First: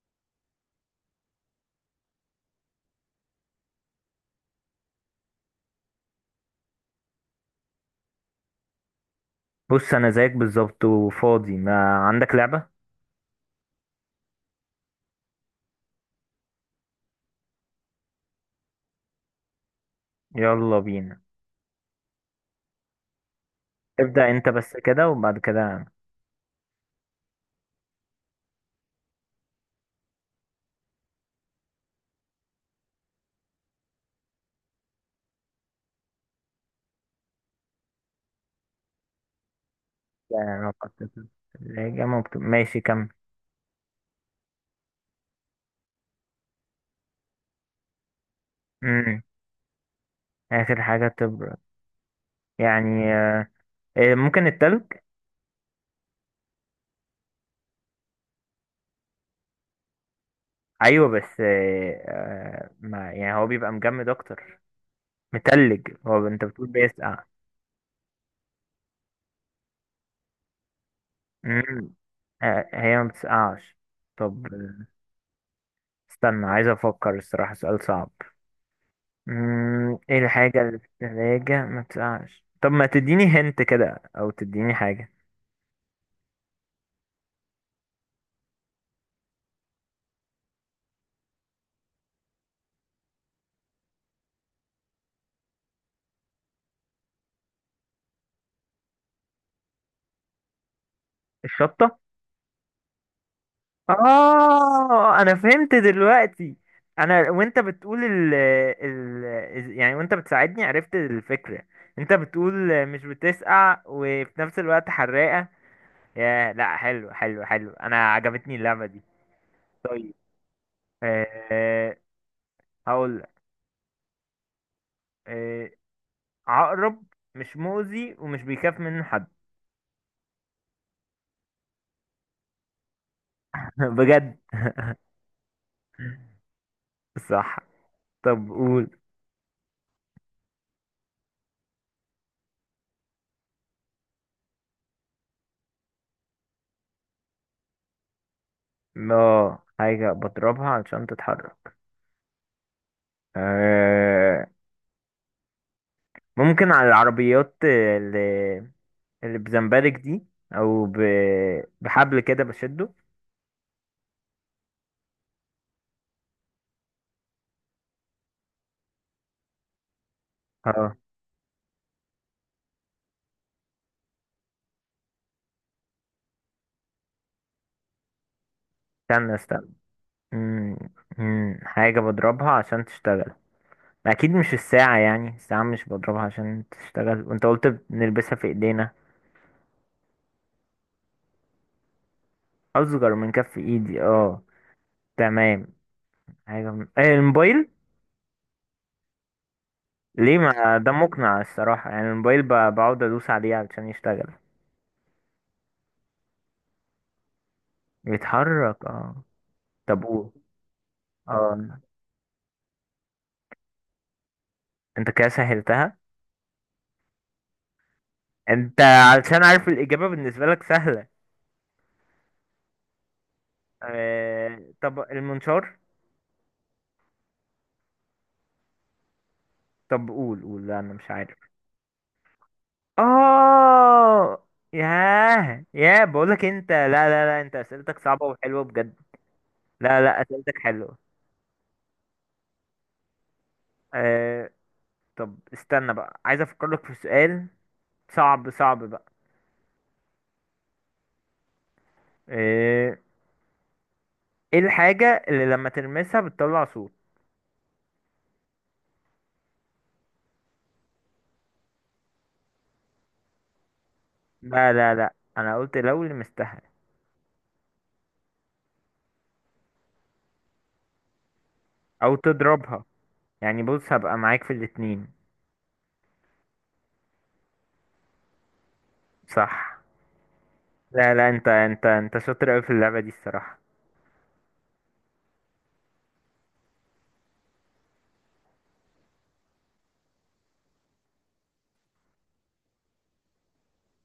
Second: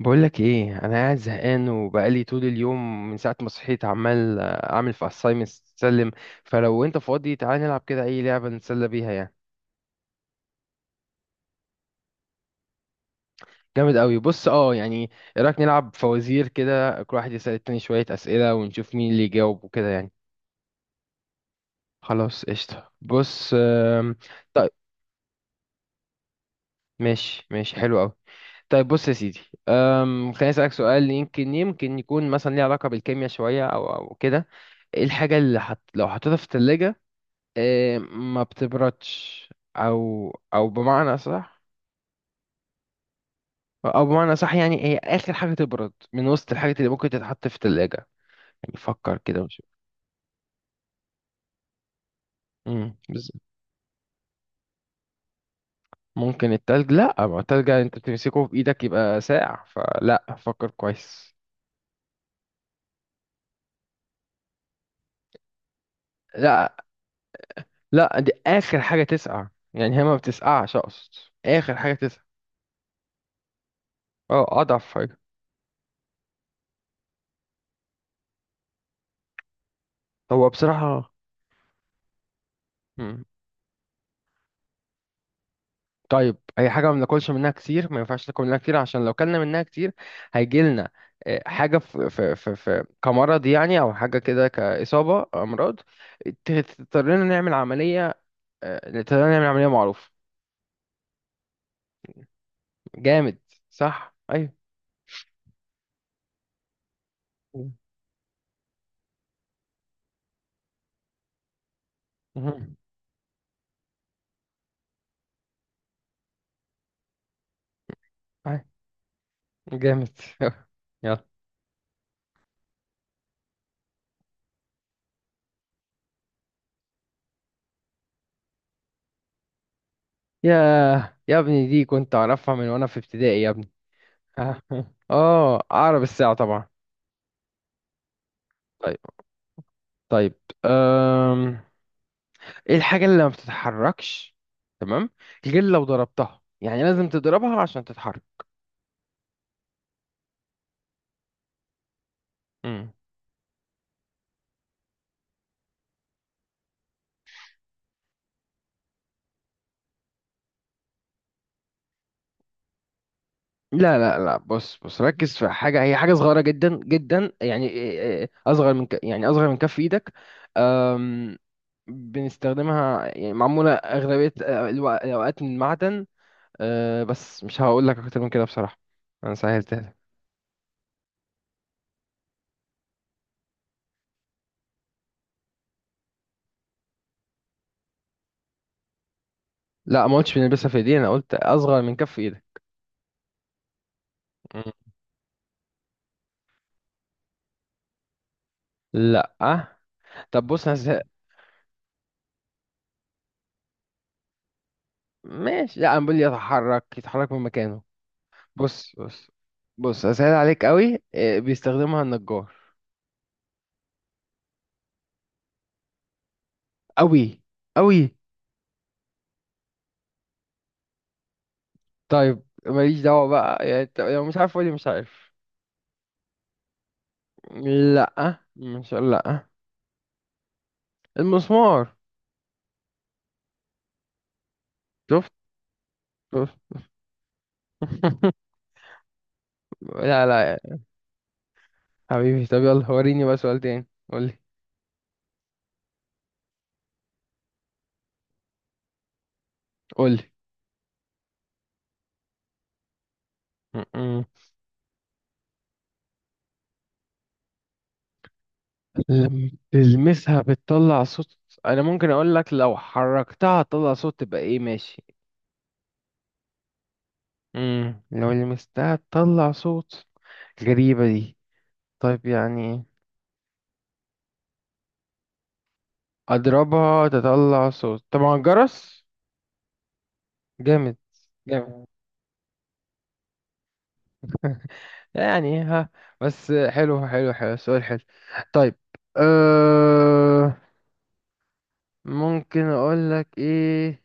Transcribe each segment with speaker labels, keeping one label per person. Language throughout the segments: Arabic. Speaker 1: بقولك ايه، انا قاعد زهقان وبقالي طول اليوم من ساعه ما صحيت عمال اعمل في assignments تسلم. فلو انت فاضي تعالى نلعب كده اي لعبه نتسلى بيها يعني.
Speaker 2: بص، انا زيك بالظبط وفاضي. ما عندك لعبة؟
Speaker 1: جامد قوي. بص يعني، ايه رايك نلعب فوازير كده، كل واحد يسال التاني شويه اسئله ونشوف مين اللي يجاوب وكده يعني.
Speaker 2: يلا بينا.
Speaker 1: خلاص قشطه. بص
Speaker 2: ابدأ انت
Speaker 1: طيب.
Speaker 2: بس كده وبعد كده أنا.
Speaker 1: ماشي ماشي، حلو قوي. طيب بص يا سيدي. خليني اسالك سؤال، يمكن يمكن يكون مثلا ليه علاقه بالكيمياء شويه او كده. ايه الحاجه اللي لو حطيتها في الثلاجه؟ إيه، ما بتبردش. او
Speaker 2: يعني
Speaker 1: او
Speaker 2: أنا حطيت
Speaker 1: بمعنى صح.
Speaker 2: الثلاجة ممكن. ماشي، كمل.
Speaker 1: او بمعنى صح، يعني هي اخر حاجه تبرد من وسط الحاجات اللي ممكن تتحط في الثلاجه. يعني فكر
Speaker 2: امم
Speaker 1: كده وشوف.
Speaker 2: اخر حاجة تبرد،
Speaker 1: امم
Speaker 2: يعني
Speaker 1: بز-
Speaker 2: ممكن التلج.
Speaker 1: ممكن التلج؟ لا، ما التلج انت بتمسكه في ايدك يبقى ساقع، فلا، فكر
Speaker 2: ايوه
Speaker 1: كويس.
Speaker 2: بس، ما يعني هو بيبقى مجمد اكتر متلج. هو انت بتقول
Speaker 1: لا
Speaker 2: بيسقع؟
Speaker 1: لا، دي اخر حاجه تسقع، يعني هي ما بتسقعش اقصد. اخر
Speaker 2: امم
Speaker 1: حاجه تسقع.
Speaker 2: هي ما بتسقعش. طب
Speaker 1: اه، اضعف حاجه.
Speaker 2: استنى، عايز افكر الصراحة. سؤال صعب. ايه
Speaker 1: هو
Speaker 2: الحاجة اللي في
Speaker 1: بصراحه.
Speaker 2: التلاجة ما بتقعش؟ طب ما تديني هنت كده او تديني حاجة.
Speaker 1: طيب اي حاجه ما بناكلش منها كتير، ما ينفعش ناكل منها كتير، عشان لو كلنا منها كتير هيجي لنا حاجه في كمرض يعني، او حاجه كده كاصابه امراض. تضطرنا نعمل عمليه. تضطرنا نعمل عمليه معروف.
Speaker 2: الشطة.
Speaker 1: جامد. صح ايوه.
Speaker 2: اه انا فهمت دلوقتي. انا وانت بتقول ال يعني، وانت بتساعدني عرفت الفكرة. انت
Speaker 1: مهم.
Speaker 2: بتقول مش بتسقع وفي نفس الوقت حراقة. يا لا، حلو حلو حلو، انا عجبتني
Speaker 1: أيوة.
Speaker 2: اللعبة دي.
Speaker 1: جامد.
Speaker 2: طيب،
Speaker 1: يلا.
Speaker 2: أه هقول لك. أه عقرب مش مؤذي ومش بيخاف منه حد.
Speaker 1: يا يا ابني، دي كنت اعرفها من وانا في ابتدائي يا ابني.
Speaker 2: بجد؟
Speaker 1: اه، اعرف الساعه طبعا.
Speaker 2: صح. طب قول.
Speaker 1: طيب. طيب. أم... ايه الحاجة اللي ما بتتحركش؟ تمام. غير لو ضربتها، يعني لازم تضربها عشان تتحرك.
Speaker 2: لا، حاجة بضربها علشان تتحرك.
Speaker 1: امم.
Speaker 2: آه ممكن على العربيات اللي, اللي بزمبرك دي، أو بحبل كده بشده.
Speaker 1: لا لا لا، بص بص، ركز في حاجة، هي حاجة صغيرة جدا جدا يعني إيه، أصغر من يعني أصغر من كف إيدك.
Speaker 2: اه،
Speaker 1: أم... بنستخدمها، يعني معمولة أغلبية الأوقات من معدن. أه، بس مش هقول لك أكتر من كده بصراحة.
Speaker 2: استنى
Speaker 1: أنا
Speaker 2: استنى.
Speaker 1: سهلتها لك.
Speaker 2: مم. مم. حاجة بضربها عشان تشتغل. أكيد مش الساعة. يعني الساعة مش بضربها عشان تشتغل، وأنت قلت بنلبسها في إيدينا.
Speaker 1: لا، ما قلتش بنلبسها في إيدينا، أنا قلت أصغر من كف إيدك.
Speaker 2: أصغر من كف إيدي. اه
Speaker 1: مم.
Speaker 2: تمام. حاجة، الموبايل.
Speaker 1: لا.
Speaker 2: ليه؟
Speaker 1: طب بص.
Speaker 2: ما ده مقنع الصراحة، يعني الموبايل بقعد ادوس عليه علشان يشتغل.
Speaker 1: ماشي، لا، انا بقول يتحرك، يتحرك من مكانه.
Speaker 2: يتحرك.
Speaker 1: بص
Speaker 2: اه
Speaker 1: بص
Speaker 2: طب
Speaker 1: بص،
Speaker 2: قول.
Speaker 1: اسهل عليك قوي.
Speaker 2: اه
Speaker 1: بيستخدمها النجار.
Speaker 2: انت كده سهلتها.
Speaker 1: قوي، قوي.
Speaker 2: انت علشان عارف الإجابة بالنسبة لك سهلة.
Speaker 1: طيب ماليش دعوة بقى، يعني انت لو مش عارف قولي مش
Speaker 2: طب
Speaker 1: عارف.
Speaker 2: المنشار.
Speaker 1: لا، مش، لا.
Speaker 2: طب قول قول، لا انا مش عارف.
Speaker 1: المسمار.
Speaker 2: اه
Speaker 1: شفت؟
Speaker 2: ياه ياه بقولك
Speaker 1: شفت؟
Speaker 2: انت، لا لا لا، انت اسئلتك صعبة وحلوة بجد. لا لا
Speaker 1: لا لا
Speaker 2: اسئلتك
Speaker 1: يا
Speaker 2: حلوة.
Speaker 1: حبيبي، طب يلا وريني بقى سؤال تاني. قولي.
Speaker 2: آه... طب استنى بقى، عايز افكر لك في سؤال صعب صعب بقى.
Speaker 1: قولي.
Speaker 2: آه...
Speaker 1: م-م.
Speaker 2: ايه الحاجة اللي لما تلمسها بتطلع صوت؟
Speaker 1: لما تلمسها بتطلع صوت؟ انا ممكن اقول لك لو حركتها تطلع صوت تبقى ايه،
Speaker 2: لا لا
Speaker 1: ماشي؟
Speaker 2: لا، انا قلت لو لمستها
Speaker 1: لو لمستها تطلع صوت. غريبة دي.
Speaker 2: او
Speaker 1: طيب
Speaker 2: تضربها،
Speaker 1: يعني.
Speaker 2: يعني بص هبقى معاك في الاتنين.
Speaker 1: أضربها تطلع صوت، طبعا الجرس.
Speaker 2: صح.
Speaker 1: جامد.
Speaker 2: لا لا، انت انت
Speaker 1: جامد
Speaker 2: انت شاطر اوي في اللعبة دي الصراحة.
Speaker 1: يعني ها. بس، حلو حلو حلو، سؤال حلو. طيب. أه ممكن أقول لك إيه؟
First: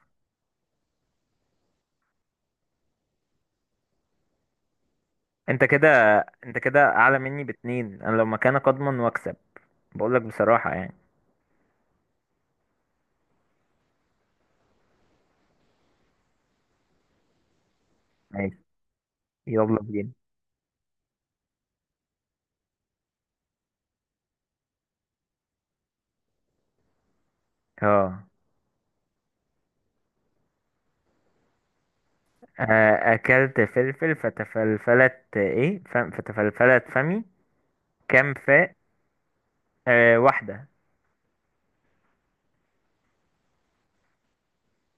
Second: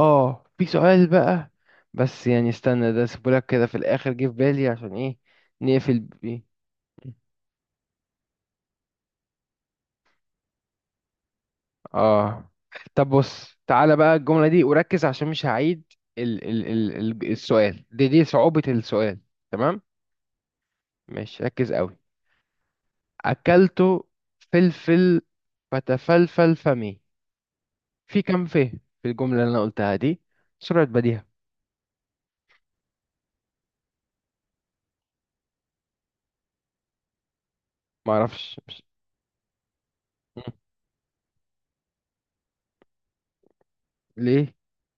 Speaker 1: في سؤال بقى. بس يعني استنى، ده سيبولك كده في الآخر، جه في بالي عشان إيه،
Speaker 2: انت كده
Speaker 1: نقفل بيه.
Speaker 2: انت كده اعلى مني باتنين، انا لو مكانك اضمن واكسب. بقولك بصراحة يعني.
Speaker 1: اه طب بص، تعالى بقى الجملة دي وركز عشان مش هعيد. ال ال ال ال السؤال دي
Speaker 2: ماشي.
Speaker 1: صعوبة السؤال.
Speaker 2: يلا
Speaker 1: تمام.
Speaker 2: بينا.
Speaker 1: ماشي، ركز قوي. أكلت فلفل فتفلفل فمي. في
Speaker 2: اه
Speaker 1: كم فيه؟ في الجملة اللي أنا قلتها دي. سرعة بديهة.
Speaker 2: اكلت فلفل فتفلفلت ايه فتفلفلت فمي. كام
Speaker 1: معرفش،
Speaker 2: فاء؟
Speaker 1: مش... مم.
Speaker 2: واحدة.
Speaker 1: ليه؟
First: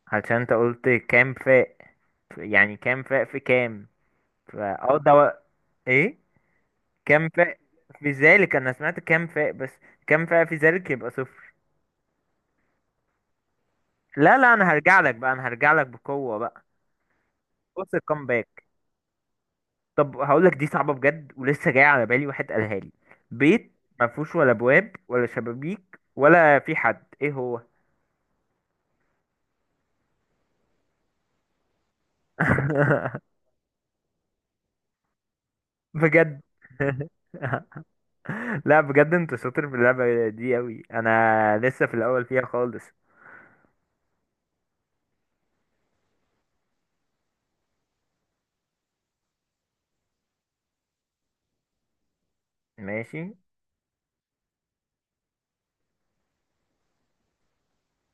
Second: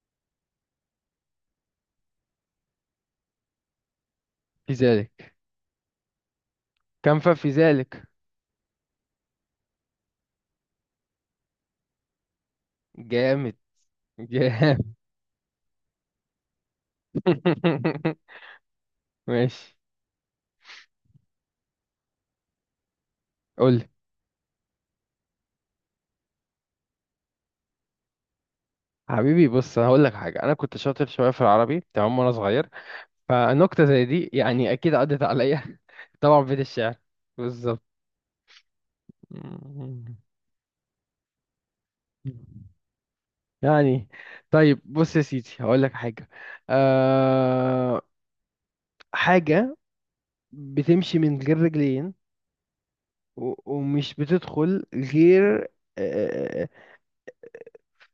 Speaker 2: عشان انت قلت كام فاء، يعني كام فاء في كام
Speaker 1: في
Speaker 2: فا ده
Speaker 1: ذلك.
Speaker 2: ايه؟
Speaker 1: كم
Speaker 2: كام
Speaker 1: فيه في
Speaker 2: فاء
Speaker 1: ذلك؟
Speaker 2: في ذلك، انا سمعت كام فاء بس. كام فاء في ذلك يبقى صفر.
Speaker 1: جامد.
Speaker 2: لا لا، انا
Speaker 1: جامد.
Speaker 2: هرجع لك بقى، انا هرجع لك بقوة بقى. بص الكامباك.
Speaker 1: ماشي،
Speaker 2: طب هقول لك. دي صعبة بجد ولسه جاية على بالي، واحد قالها لي. بيت
Speaker 1: قولي.
Speaker 2: ما فيهوش ولا ابواب ولا شبابيك ولا في حد، ايه هو؟
Speaker 1: حبيبي بص، انا هقول لك حاجه، انا كنت شاطر شويه في العربي تمام وانا صغير. فنكتة زي دي يعني أكيد عدت عليا.
Speaker 2: بجد؟
Speaker 1: طبعا في بيت الشعر. بالظبط.
Speaker 2: لا بجد، انت شاطر في اللعبة دي قوي، انا لسه في الاول فيها خالص.
Speaker 1: يعني، طيب بص يا سيدي هقول لك حاجة. أه. حاجة بتمشي من غير رجلين
Speaker 2: ماشي.
Speaker 1: ومش بتدخل غير أه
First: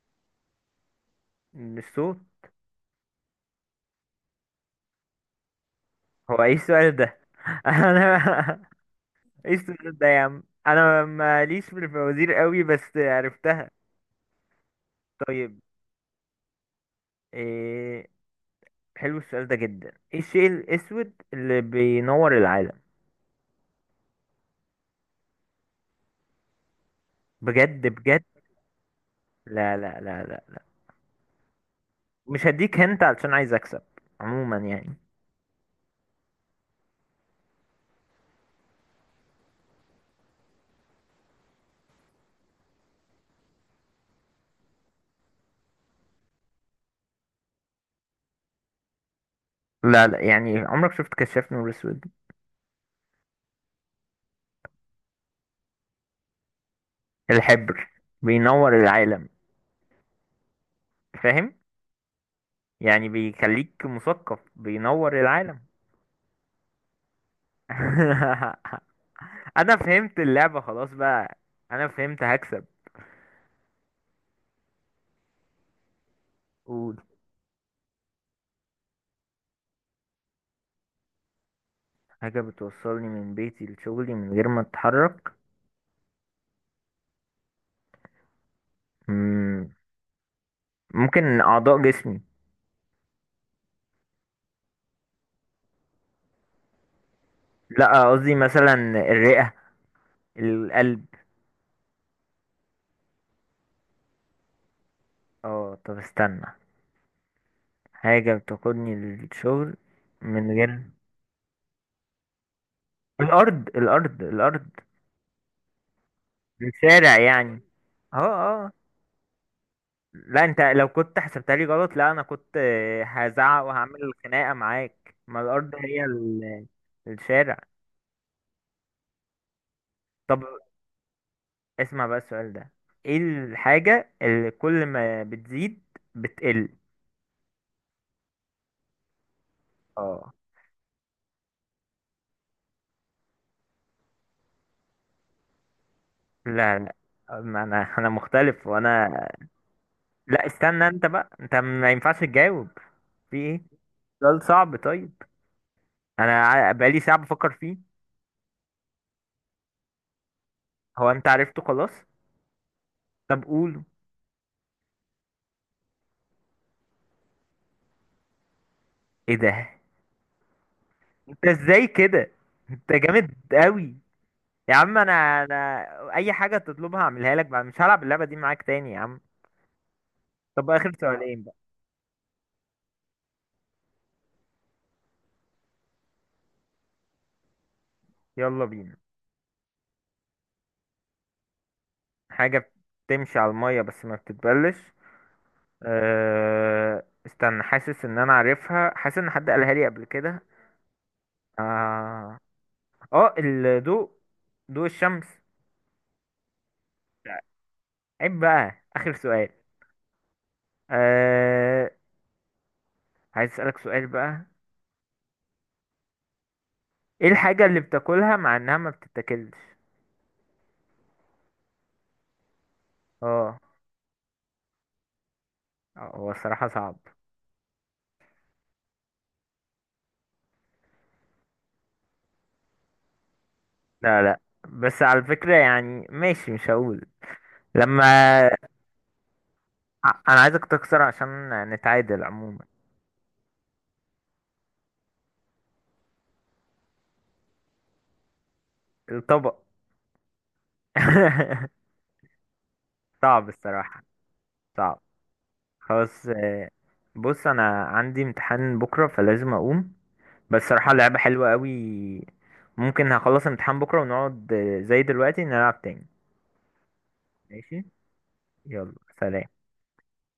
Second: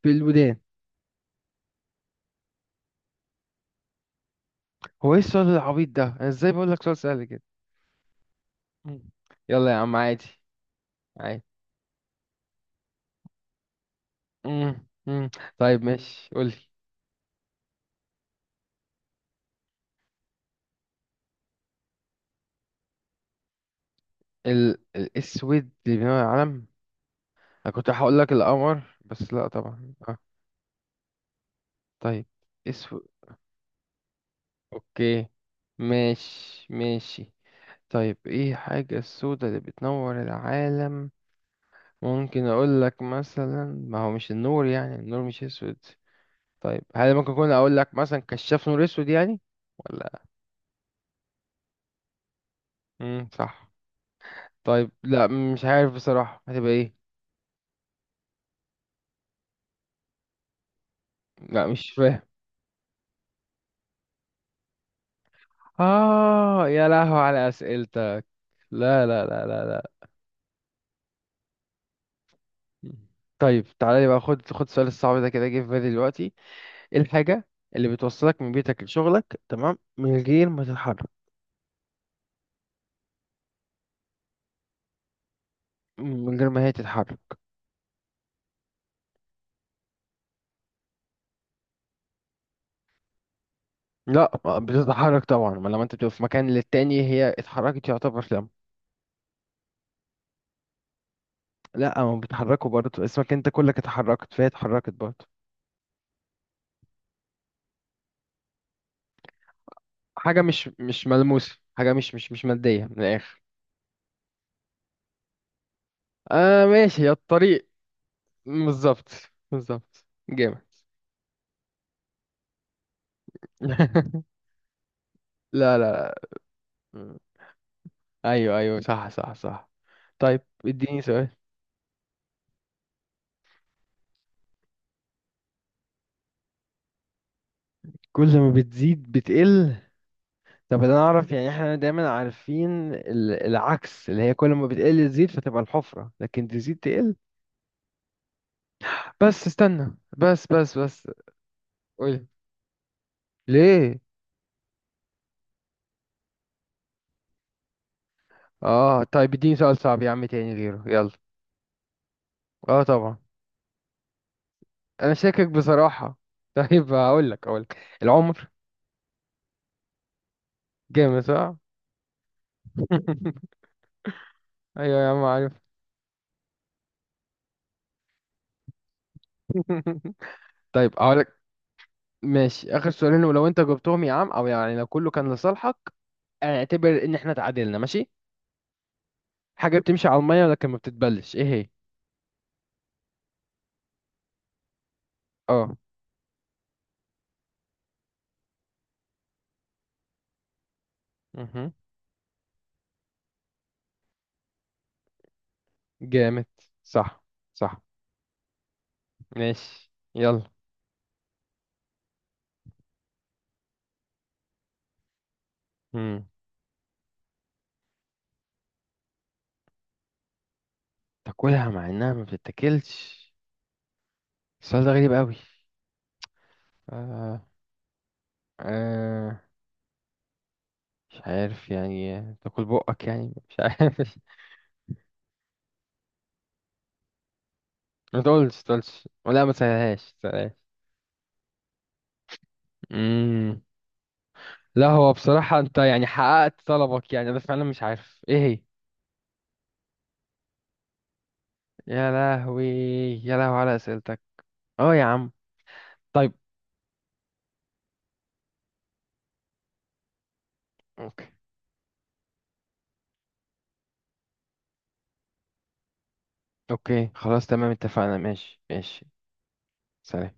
Speaker 1: في الودان.
Speaker 2: الصوت.
Speaker 1: هو ايه السؤال العبيط ده، انا
Speaker 2: هو
Speaker 1: ازاي
Speaker 2: ايه
Speaker 1: بقول لك
Speaker 2: السؤال
Speaker 1: سؤال
Speaker 2: ده؟
Speaker 1: سهل كده؟
Speaker 2: انا،
Speaker 1: مم.
Speaker 2: ايه
Speaker 1: يلا يا عم،
Speaker 2: السؤال ده يا
Speaker 1: عادي،
Speaker 2: عم؟ انا
Speaker 1: عادي.
Speaker 2: ماليش في الفوازير قوي بس عرفتها.
Speaker 1: مم، مم.
Speaker 2: طيب،
Speaker 1: طيب، ماشي، قولي.
Speaker 2: إيه، حلو السؤال ده جدا. ايه الشيء الاسود اللي بينور العالم؟
Speaker 1: الاسود اللي بينور على العالم؟ انا
Speaker 2: بجد
Speaker 1: كنت هقول
Speaker 2: بجد؟
Speaker 1: لك القمر، بس لا
Speaker 2: لا
Speaker 1: طبعا
Speaker 2: لا
Speaker 1: اه.
Speaker 2: لا لا لا،
Speaker 1: طيب
Speaker 2: مش هديك هنت
Speaker 1: اسود.
Speaker 2: علشان عايز اكسب عموما يعني.
Speaker 1: اوكي، ماشي ماشي. طيب ايه حاجة السوداء اللي بتنور العالم؟ ممكن اقول لك مثلا، ما هو مش النور، يعني النور مش اسود. طيب هل ممكن اكون اقول لك مثلا كشاف نور اسود يعني،
Speaker 2: لا لا،
Speaker 1: ولا؟
Speaker 2: يعني عمرك شفت كشاف نور اسود؟
Speaker 1: امم، صح. طيب، لا، مش عارف بصراحة، هتبقى ايه؟
Speaker 2: الحبر، بينور العالم. فاهم؟
Speaker 1: لا، مش فاهم.
Speaker 2: يعني بيخليك مثقف، بينور العالم.
Speaker 1: اه، يا لهو على اسئلتك. لا لا لا لا
Speaker 2: انا
Speaker 1: لا.
Speaker 2: فهمت اللعبة خلاص بقى. انا فهمت هكسب.
Speaker 1: طيب تعالى لي بقى، خد خد السؤال الصعب ده، كده جه في بالي دلوقتي. ايه
Speaker 2: قول.
Speaker 1: الحاجة اللي بتوصلك من بيتك لشغلك، تمام، من غير ما تتحرك؟
Speaker 2: حاجة بتوصلني من بيتي لشغلي من غير ما اتحرك.
Speaker 1: من غير ما هي تتحرك.
Speaker 2: مم، ممكن اعضاء جسمي.
Speaker 1: لا، ما بتتحرك طبعا، ما لما انت بتبقى في مكان للتاني هي اتحركت
Speaker 2: لا
Speaker 1: يعتبر
Speaker 2: قصدي
Speaker 1: لما.
Speaker 2: مثلا، الرئة، القلب.
Speaker 1: لا ما بتحركوا برضه، اسمك انت كلك اتحركت فهي اتحركت برضه.
Speaker 2: اه طب استنى، حاجة بتاخدني للشغل
Speaker 1: حاجة
Speaker 2: من
Speaker 1: مش
Speaker 2: غير
Speaker 1: مش ملموسة، حاجة مش مادية من الآخر.
Speaker 2: الارض الارض الارض.
Speaker 1: ماشي يا
Speaker 2: الشارع يعني.
Speaker 1: الطريق.
Speaker 2: اه اه.
Speaker 1: بالظبط. بالظبط
Speaker 2: لا انت
Speaker 1: جامد.
Speaker 2: لو كنت حسبتها لي غلط، لا انا كنت هزعق وهعمل خناقة معاك، ما الارض
Speaker 1: لا
Speaker 2: هي
Speaker 1: لا لا.
Speaker 2: الشارع.
Speaker 1: ايوه ايوه، صح صح صح.
Speaker 2: طب
Speaker 1: طيب اديني سؤال.
Speaker 2: اسمع بقى السؤال ده. ايه الحاجة اللي كل ما بتزيد بتقل؟
Speaker 1: كل ما بتزيد بتقل.
Speaker 2: اه
Speaker 1: طب انا اعرف، يعني احنا دايما عارفين العكس، اللي هي كل ما بتقل تزيد فتبقى الحفرة، لكن تزيد
Speaker 2: لا لا،
Speaker 1: تقل.
Speaker 2: ما انا مختلف، وانا.
Speaker 1: بس استنى،
Speaker 2: لا،
Speaker 1: بس بس
Speaker 2: استنى انت
Speaker 1: بس.
Speaker 2: بقى، انت ما ينفعش
Speaker 1: قولي.
Speaker 2: تجاوب. في ايه؟
Speaker 1: ليه؟
Speaker 2: سؤال صعب طيب، انا بقالي ساعة بفكر فيه.
Speaker 1: اه طيب، اديني سؤال صعب يا عم تاني غيره،
Speaker 2: هو
Speaker 1: يلا.
Speaker 2: انت عرفته خلاص؟
Speaker 1: اه طبعا.
Speaker 2: طب قوله.
Speaker 1: انا شاكك بصراحة. طيب، هقول لك. العمر.
Speaker 2: ايه ده؟
Speaker 1: جامد
Speaker 2: انت
Speaker 1: صح.
Speaker 2: ازاي كده؟ انت جامد قوي يا عم.
Speaker 1: ايوه يا عم
Speaker 2: انا
Speaker 1: عارف.
Speaker 2: انا اي حاجة تطلبها اعملها لك بقى، مش هلعب اللعبة دي معاك تاني يا عم. طب اخر
Speaker 1: طيب هقول لك.
Speaker 2: سؤالين بقى.
Speaker 1: ماشي، اخر سؤالين، ولو انت جبتهم يا عم، او يعني لو كله كان لصالحك اعتبر ان احنا اتعادلنا، ماشي.
Speaker 2: يلا بينا.
Speaker 1: حاجة بتمشي على المية لكن ما بتتبلش، ايه هي؟
Speaker 2: حاجة بتمشي على المية بس ما بتتبلش.
Speaker 1: اه.
Speaker 2: استنى، حاسس ان انا عارفها، حاسس ان حد قالها لي قبل كده.
Speaker 1: مهم.
Speaker 2: اه اه، الضوء، ضوء الشمس.
Speaker 1: جامد. صح. صح.
Speaker 2: عيب بقى، اخر سؤال.
Speaker 1: ماشي، يلا.
Speaker 2: أه... عايز اسألك سؤال بقى.
Speaker 1: مم.
Speaker 2: ايه الحاجة اللي بتاكلها مع انها ما بتتاكلش؟
Speaker 1: تاكلها مع انها ما بتتاكلش.
Speaker 2: اه
Speaker 1: السؤال ده غريب قوي.
Speaker 2: هو الصراحة صعب.
Speaker 1: آه. آه. مش عارف، يعني تاكل بقك، يعني مش عارف.
Speaker 2: لا لا، بس على فكرة يعني، ماشي مش هقول. لما
Speaker 1: ما تقولش ما تقولش، ولا ما تسهلهاش ما
Speaker 2: انا
Speaker 1: تسهلهاش.
Speaker 2: عايزك تخسر عشان نتعادل عموما.
Speaker 1: مم. لا، هو بصراحة انت يعني حققت طلبك، يعني انا فعلا مش عارف ايه هي.
Speaker 2: الطبق.
Speaker 1: يا لهوي. يا
Speaker 2: صعب
Speaker 1: لهوي على
Speaker 2: الصراحة
Speaker 1: اسئلتك. اه
Speaker 2: صعب.
Speaker 1: يا عم.
Speaker 2: خلاص،
Speaker 1: طيب.
Speaker 2: بص انا عندي امتحان بكرة فلازم اقوم. بس صراحة اللعبة
Speaker 1: اوكي،
Speaker 2: حلوة قوي. ممكن هخلص امتحان بكرة ونقعد زي دلوقتي نلعب تاني.
Speaker 1: اوكي خلاص تمام
Speaker 2: ماشي.
Speaker 1: اتفقنا، ماشي
Speaker 2: يلا
Speaker 1: ماشي.
Speaker 2: سلام.
Speaker 1: سلام.